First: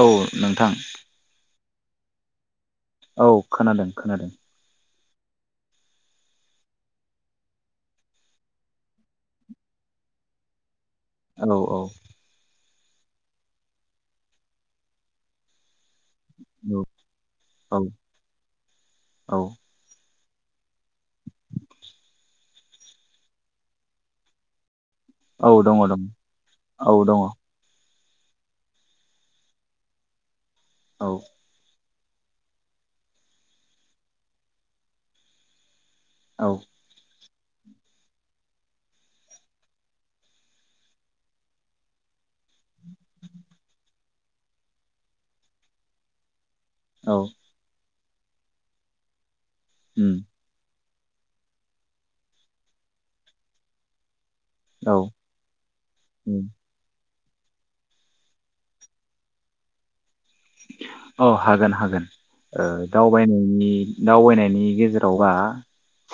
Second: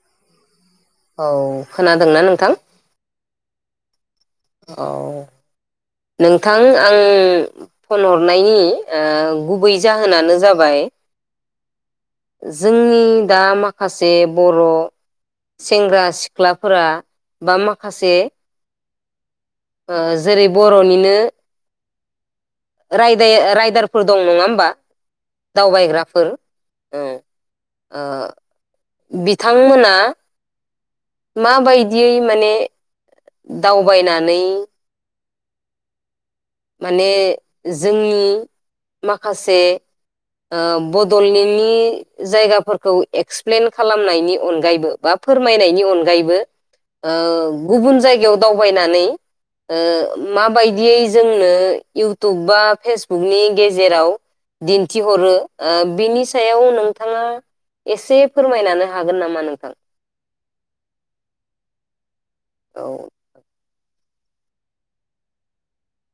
औ नोंथां ओं खोनादोंना नोंथां? औ खोनादों खोनादों। औ नोंथां आं फन हरनायनि ओ गुबै जाहोनानो जाबाय औ औ जोंनि दा माखासे बर' सेंग्रा सिख्लाफोरा बा औ माखासे औ। ओ जेरै बर'निनो रायदाय ओ रायदारफोर दं नङा होमबा? औ दङ दङ दावबायग्राफोर औ। ओ बिथांमोना औ मा बाय दियै माने दावबायनानै औ माने जोंनि माखासे ओ बडलेण्डनि जायगाफोरखौ एक्सप्लेन खालामनायनि अनगायैबो बा फोरमायनायनि अनगायैबो ओ औ गुबुन जायग याव दावबायनानै ओ उम माबायदियै जोंनो इउटुब बा फेसबुकनि गेजेराव औ दिन्थिहरो ओ बिनि उम सायाव नों थाङा एसे फोरमायनानो हागोन नामा नोंथां? अ हागोन हागोन ओ औ दावबायनायनि दावबायनायनि गेजेरावबा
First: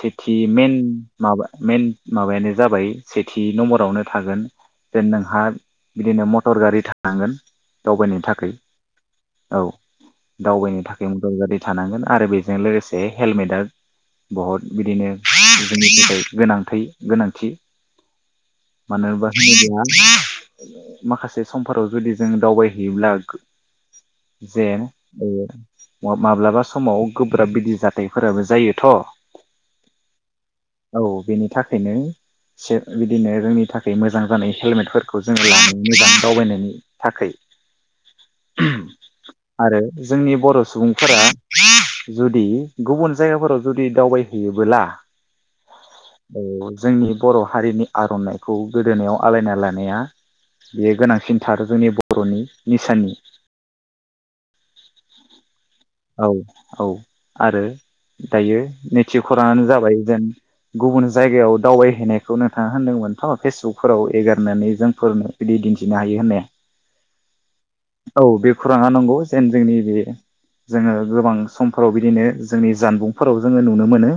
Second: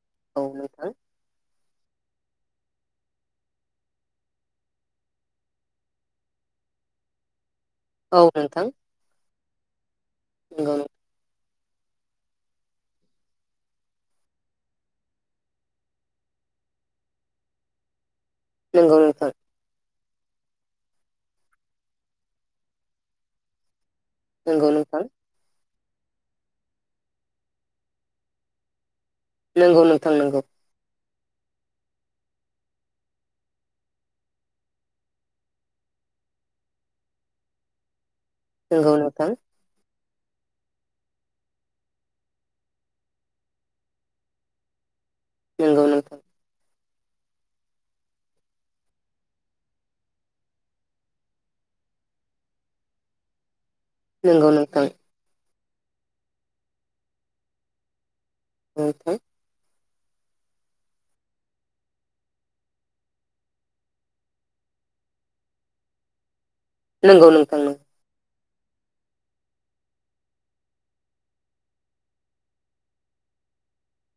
सेथि औ मेन नोंथां माबा मेन माबायानो जाबाय सेथि नम्बरावनो थागोन जेन नोंहा बिदिनो मटर गारि थानांगोन दावबायनो औ थाखाय नोंथां औ नंगौ दावबायनो थाखाय मथर गारि थानांगोन आरो बेजों लोगोसे हेलमेटआ बहुद बिदिनो जोंनि थाखाय गोनांथि गोनांथि नंगौ मानो बा नोंथां [unintelligible] माखासे समफोराव जुदि जों दावबायहैयोब्ला जे नंगौ नोंथां माब्लाबा समाव गोब्राब बिदि जाथायफोराबो जायोथ नंगौ नोंथां नंगौ औ बेनि थाखायनो से बिदिनो जोंनि थाखाय मोजां जानाय हेलमेटफोरखौ जोंङो लानानै मोजां दावबायनायनि थाखै नंगौ नोंथां जोंनि बर सुबुंफोरा जुदि गुबुन जायगाफोराव जुदि दावबायहैयोबोला नंगौ नोंथां औ जोंनि बर हारिनि आरनाइखौ गोदोनायाव आलायना लानाया बेयो गोनांसिनथार जोंनि बरनि निसाननि नंगौ नोंथां औ-औ आरो दायो नोंथां नैथि खराङानो जाबाय जेन गुबुन जायगायाव दावबायहैनायखौ नोंथाङा होनदोंमोनथ फेसबुकफोराव एगारनानै जोंफोरनो बिदि दिन्थिनो हायो होननाया नंगौ नोंथां नोंगौ औ बेखौ राङा नंगौ जेन जोंनि बे जोङो गोबां समफोराव बिदिनो जोंनि जानबुंफोराव जोङो नुनो मोनो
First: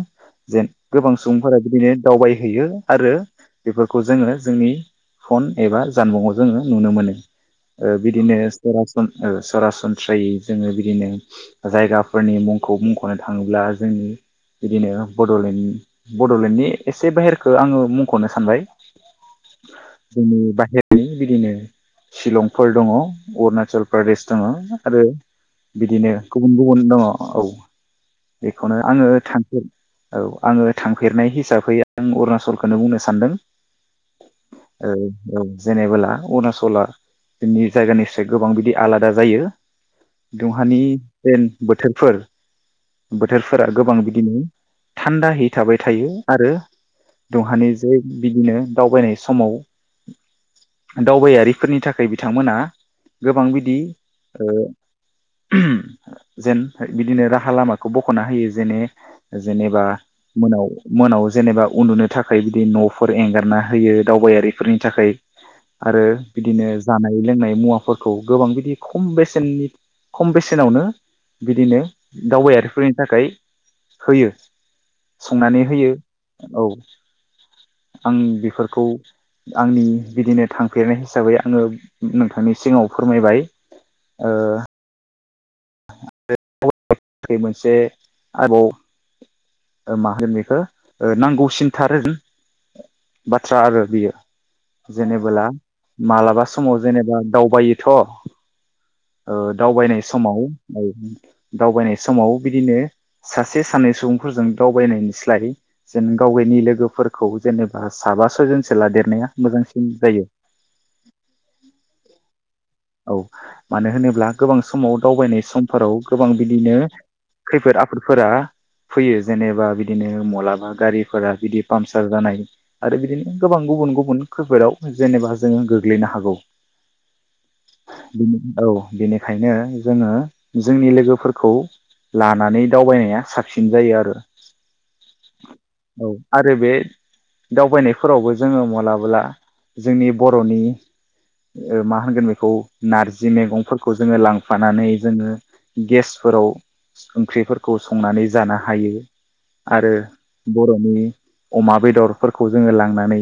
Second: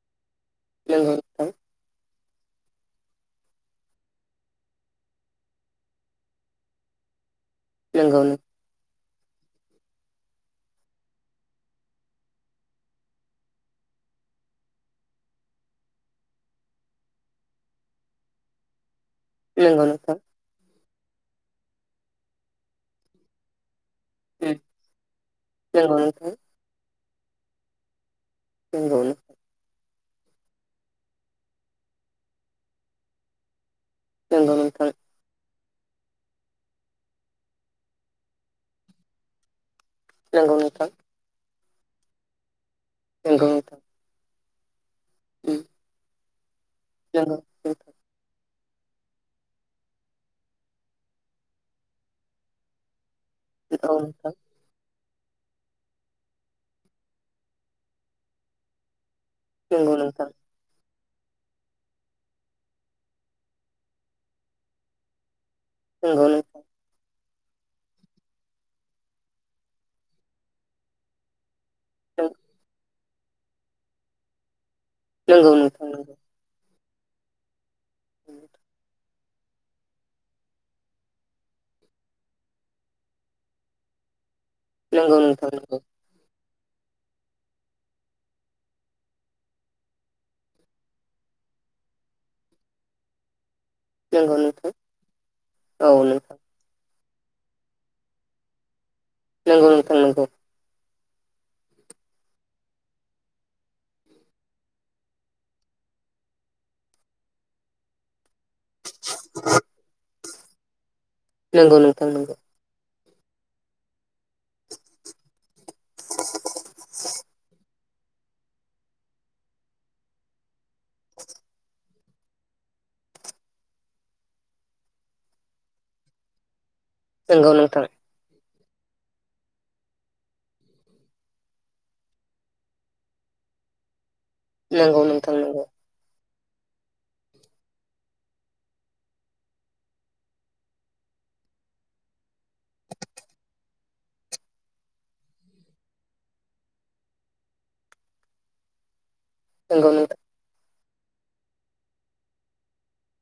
जेन नंगौ गोबां नोंथां सुबुंफोरा बिदिनो दावबायहैयो आरो बेफोरखौ जोङो जोंनि फन एबा जानबुंआव जोङो नुनो मोनो। ओ नंगौ बिदिनो सरास सरासनस्रायै जोङो बिदिनो जायगाफोरनि मुंखौ मुंखनो थाङोब्ला जोंनि बिदिनो बडलेण्ड बडलेण्डनि एसे बाहेरखौ आङो मुंखनो सानबाय नोंगौ नोंथां जोंनि बाहेरनि बिदिनो शिलंफोर दङ अरुणाचल प्रदेश दङ आरो नंगौ बिदिनो नोंथां [unintelligible] दङ औ बेखौनो नंगौ आङो थांगोन औ आङो थांफेरनाय हिसाबै आं अरुणचलखौनो बुंनो सानदों नंगौ नोंथां ओ औ जेनेबोला अरुणाचला जोंनि जायगानिफ्राय गोबां बिदि आलादा जायो नंगौ दुंहानि नोंथां बोथोरफोर नंगौ बोथोरफोरा नोंथां गोबां बिदिनो थान्दाहै थाबाय थायो आरो नंगौ दहानि जै बिदिनो दावबायनाय समाव दावबायारिफोरनि थाखाय बिथांमोना गोबां बिदि औ नोंथां ओ [unintelligible] जेन हो बिदिनो राहा लामाखौ बखना होयो जेने जेनेबा नंगौ नोंथां मोनाव मोनाव जेनेबा उन्दुनो थाखाय बिदि नफोर एंगारना होयो दावबायारिफोरनि थाखाय आरो नंगौ नोंथां बिदिनो जानाय लोंनाय मुवाफोरखौ गोबां बिदि खम बेसेननि खम बेसेनावनो बिदिनो दावबायारि फोरनि थाखाय होयो नंगौ संनानै नोंथां होयो नंगौ औ आं बेफोरखौ आंनि बिदिनो थांफेरनाय हिसाबै आङो नोंथांनि सिगाङाव फोरमायबाय ओ ओं नोंथां नंगौ बहुथ मोनसे आबाव ओ मा होनो बेखौ ओ नांगौसिनथार बाथ बाथ्रा आरो बियो नंगौ नोंथां जेनेबोला औ नोंथां मालाबा समाव जेनेबा दावबायोथ ओ नंगौ नोंथां दावबायनाय समाव औ उम दावबायनाय समाव बिदिनो सासे सानै सुबुंफोरजों दावबायनायनिस्लाय जेन गावगायनि लोगोफोरखौ जेनेबा साबा स सयजनसो लादेरनाया मोजांसिन जायो नोंगौ नोंथां नोंगौ औ मानो होनोब्ला गोबां समाव दावबायनाय सम फोराव गोबां बिदिनो खैफोद आफो दफोरा फैयो जेनेबा बिदिनो मलाबा गारिफोरा बिदि पामसार जानाय आरो बिदिनो गोबां गुबुन गुबुन खैफोदाव जेनेबा जोङो गोग्लैनो हागौ नोंगौ नोंथां औ औ बेनिखायनो जोङो जोंनि लोगोफोरखौ लानानै दावबायनाया साबसिन जायो आरो नंगौ नोंथां नंगौ औ आरो बे दावबायनायफोरावबो जोङो मलाबोला जोंनि बरनि मा ओ होनगोन बे खौ नारजि मेगंफोरखौ जोङो लांफानानै जोङो गेसफोराव ओंख्रिफोरखौ संनानै जानो हायो। आरो नोंथां बर [unintelligible] अमा बेदरफोरखौ जोङो लांनानै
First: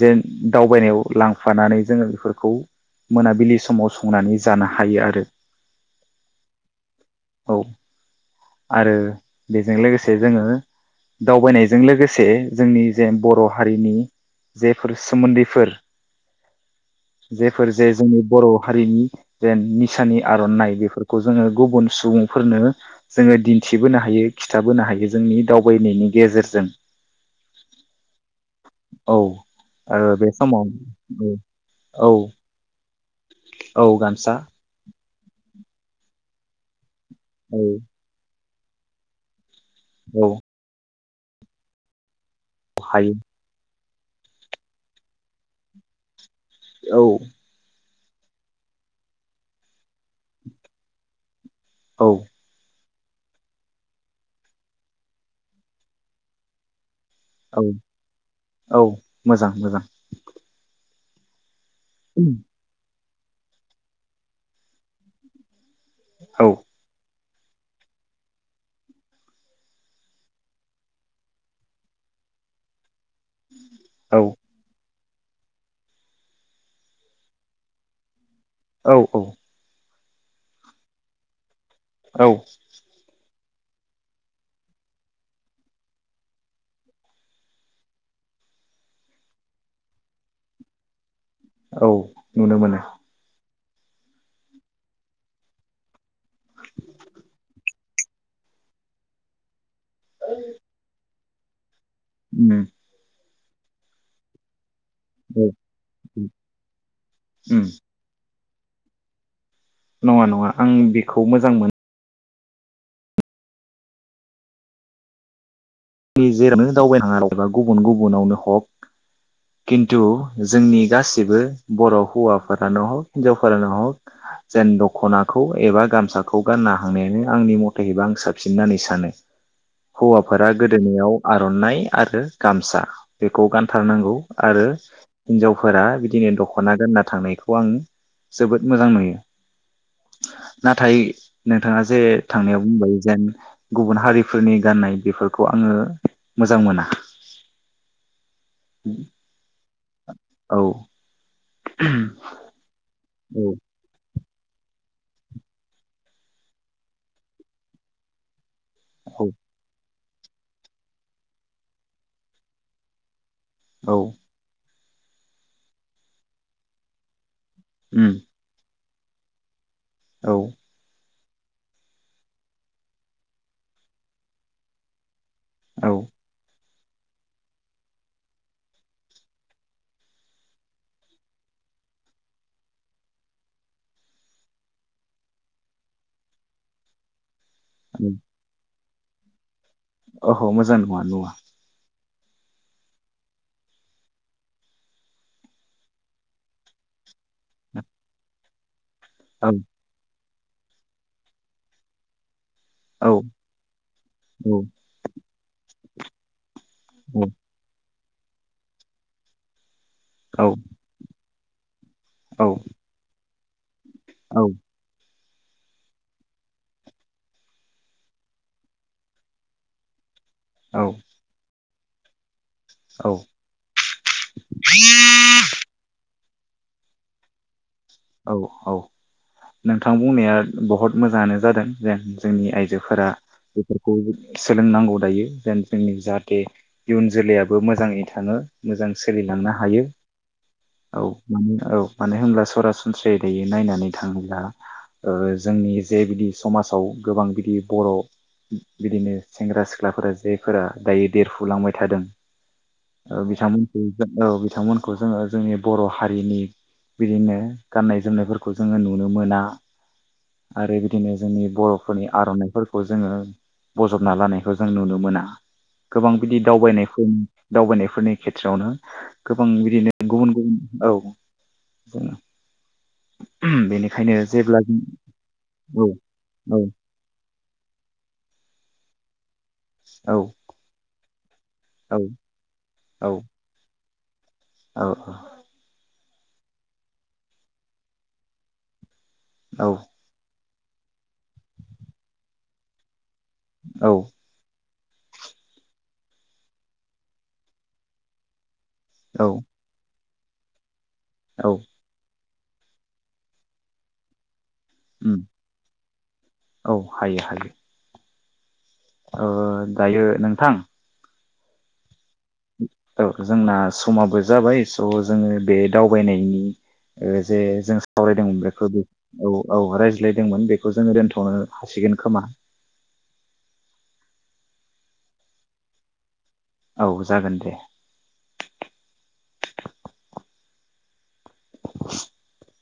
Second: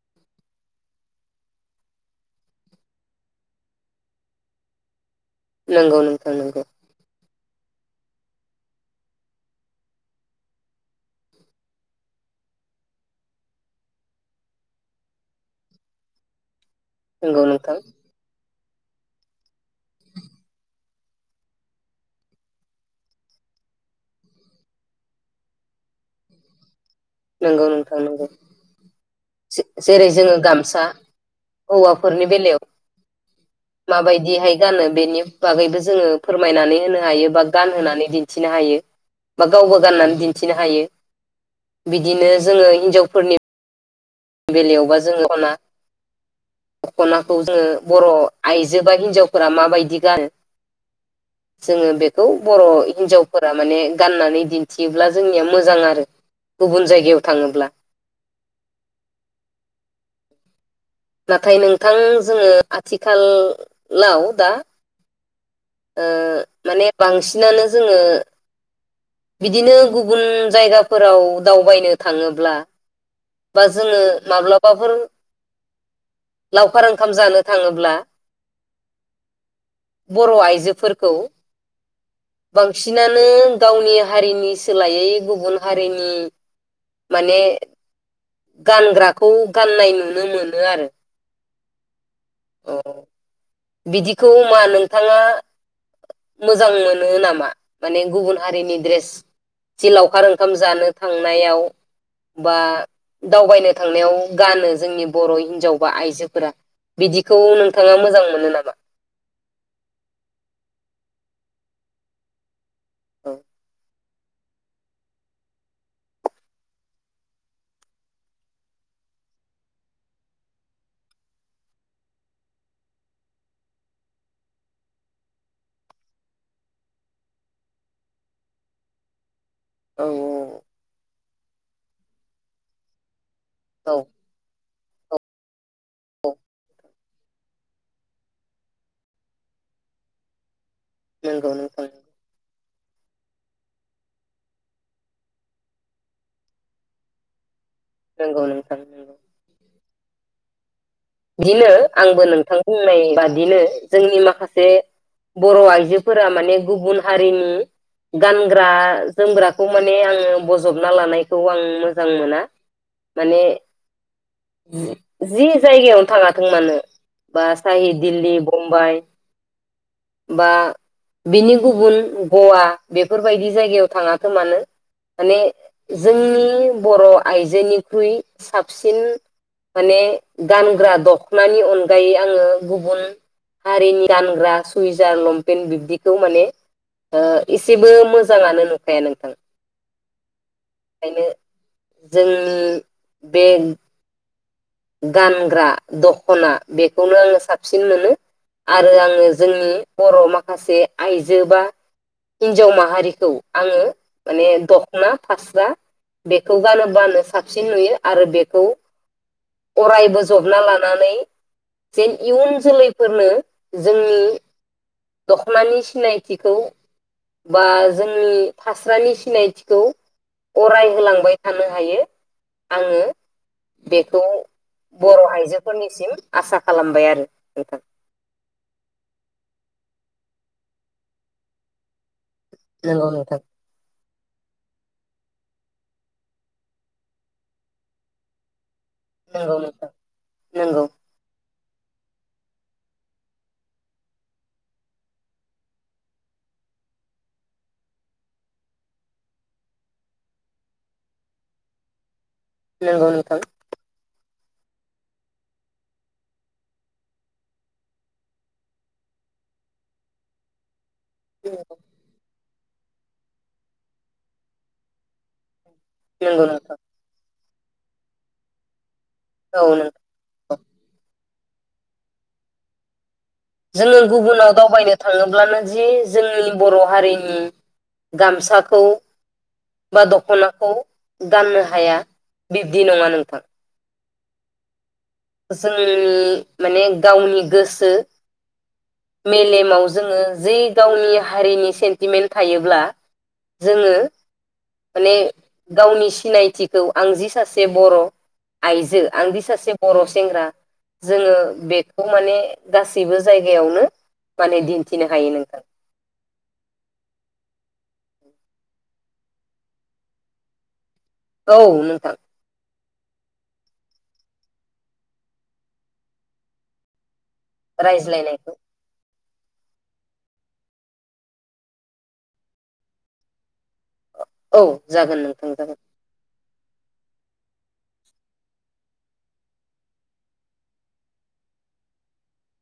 जेन दावबायनायाव लांफानानै जोङो बेफोरखौ मोनाबिलि समाव संनानै जानो हायो आरो नोंगौ नोंथां नोंगौ। औ आरो बेजों लोगोसे जोङो दावबायनायजों लोगोसे जोंनि जे बर हारिनि जेफोर सोमोन्दैफोर नोंगौ जेफोर नोंथां। जे जोंनि बर हारिनि जेन निसानि आरनाइ बेफोरखौ जोङो गुबुन सुबुंफोरनो जोङो दिन्थिबोनो हायो खिथाबोनो हायो जोंनि दावबायनायनि गेजेरजों। नोंगौ नोंथां नोंगौ औ जे जेरै आरो बे जोङो समाव गामसा औ हौवाफोरनि बेलायाव औ गामसा माबायदिहाय गानो? बेनि बागैबो जोङो फोरमायनानै होनो हायो बा औ गानहोनानै दिन्थि थिनो हायो बा गावबो गाननानै औ दिन्थिनो हायो। बिदिनो जोङो हायो हिनजावफोरनि बेलायावबा जोंङो खना औ दखनाखौ जोंङो बर आइजो बा हिनजावफोरा माबायदि गानो जोङो औ बेखौ बर हिनजावफोरा माने गाननानै दिन्थियोब्ला जोंनिया मोजां आरो गुबुन जायगायाव औ थाङोब्ला औ मोजां मोजां। नाथाय नों थां जोङो आथिखा खाल लाव दा ओ औ माने बांसि सिनानो जोङो बिदिनो गुबुन जायगाफोराव दावबायनो थाङोब्ला बा जोङो औ माब्लाबाफोर लावखार ओंखाम जानो थांङोब्ला औ औ बर'आइजोफोरखौ औ बांसिनानो गावनि हारिनि सोलायै गुबुन हारिनि माने गानग्राखौ गाननाय नुनो मोनो आरो। औ नुनो मोनो। अ बिदिखौ मा नोंथाङा मोजां मोनो नामा? माने गुबुन हारिनि ड्रेस जि लावखार ओंखाम जानो थांनायाव उम बा दावबायनो थांनायाव गानो। जोंनि बर' औ हिनजाव बा आइजोफोरा बिदिखौ उम नोंथाङा मोजां नाबा? नंङा नंङा आं बेखौ मोजां मोन औ [inaudible] दावबायनो थाङा गुबुन गुबुनावनो हक खिन्थु जोंनि गासिबो बर' हौवाफोरानो हक, हिनजावफोरानो हक जेन दखनाखौ एबा गामसाखौ गाननो हानायानो आंनि मथेहैबा आं साबसिन होननानै सानो। औ औ औ आरनाइ आरो गामसा बेखौ औ औ गानथारनांगौ आरो हिनजाव फोरा बिदिनो दख'ना गोनना थांनायखौ आं जोबोद मोजां नुयो। नाथाय नंगौ नोंथाङा नोंथां जे थांनायाव औमबाय जेन गुबुन हारिफोरनि गाननाय बेफोर खौ आंङो मोजां मोना। नंगौ नोंथां नंगौ। औ बिदिनो आंबो नोंथां बुंनाय इनबा बिनो औ जोंनि मा खासे बर'आइजोफोरा माने गुबुन हारिनि गान ग्रा औ जोमग्राखौ माने ने आंङो बजबना लानायखौ आं मोजां मोना। माने औ जि-जि जायगायाव थांङा थों मानो बा साहि उम दिल्ली, बुम्बाइ औ बा बिनि गुबुन गवा बेफोरबायदि जायगायाव थाङाथों मानो माने औ जोंनि बर आइजोनिख्रुइ साबसिन माने गानग्रा दखनानि अनगायै आङो गुबुन हारिनि गानग्रा सुइजार लंपेेनट बिब्दिखौ माने ओ एसेबो मोजाङानो न [unintelligible] नोंथां अह मोजां नङा नुआ जों बे गानग्रा दखना बेखौनो साबसिन मोनो। आरो आङो औ जोंनि बर माख खासे आइजो बा हिन्जाव औ माहारिखौ आङो माने औ दखना फास्रा बेे खौ गानोबानो साबसिन नुयो। आरो बेखौ अराय औ बजना लानानै जेन औ इयुन जोलैफोरनो जोंनि दखनानि सिनायथिखौ बा जोंनि फास्रानि सिनायथिखौ औ अराय होलांबाय थानो हायो। आङो औ बेख खौ बर आइजोफोरनिसिम आसा खालामबाय आरो नोंथां औ औ नोंथां बुंनाया बुहुत मोजाङानो जादों जेन जोंनि आइजोफोरा नंगौ नोंथां बेफोरखौ सोलोंनांगौ दायो जेन जोंनि जाहाथे इयुन जोलैयाबो मोजाङै थाङो। मोजां सोलिलांनो नंगौ हायो नोंथां नंगौ औ मानोना औ मानो होनब्ला सरासन सनस्रायै दायोै नायनानै थाङोब्ला ओ जोंनि जे बिदि समाजाव गोबां बिदि बर बिदिनो सेंग्रा सिख्लाफोरा जायफोरा दायो देरफुलांबाय थादों। नंगौ औ नोंथां बिथांमोनखौ औ बिथांमोनखौ जोङो जोंनि बर हारिनि बिदिनो गाननाय जोमनायफोरखौ जोङो नुनो मोना आरो बि बिदिनो जोंनि बरफोरनि आरनाइफोर खौ जोङो बजबना लानायखौ जों नुनो मोना। गोबां बिदि नंगौ नोंथां दावबायनायफोन। दावबायनायफोरनि खेथ्रआवनो। गोबां औ बिदिनो नोंथां गुबुन गुबुन औ। दङ। जोङो गुबुनाव दावबायनो थाङोब्लानो जि जों जोंनि औ बर' हारिनि गामसा। खौ। बा औ दखनाखौ गाननो हाया औ बिब्दि औ नङा नोंथां। औ औ। जोंनि माने गावनि गोसो। औ मेलेमाव जोङो। जि गावनि हारिनि सेन्टिमेन्ट थायोब्ला। औ जोङो। माने गावनि सिनायथिखौ आं दि सासे बर'। आइजो औ आंनि सासे। बर' सेंग्रा। जोङो औ बेखौ माने। गासैबो जायगायावनो। माने दिन्थिनो उम हायो नोंथां। औ हायो हायो ओ दायो नोंथां। औ नोंथां। औ जोंना समाबो जाबाय स जोङो बे दावबायनायनि ओ। जे जों सावरायदोंमोन रायज्लायनायखौ बेखौ बे। औ औ रायज्लायदोंमोन बेखौ जोङो दोनथनो हासिगोन खोमा। औ जागोन नोंथां जागोन। औ जागोन दे। [inaudible]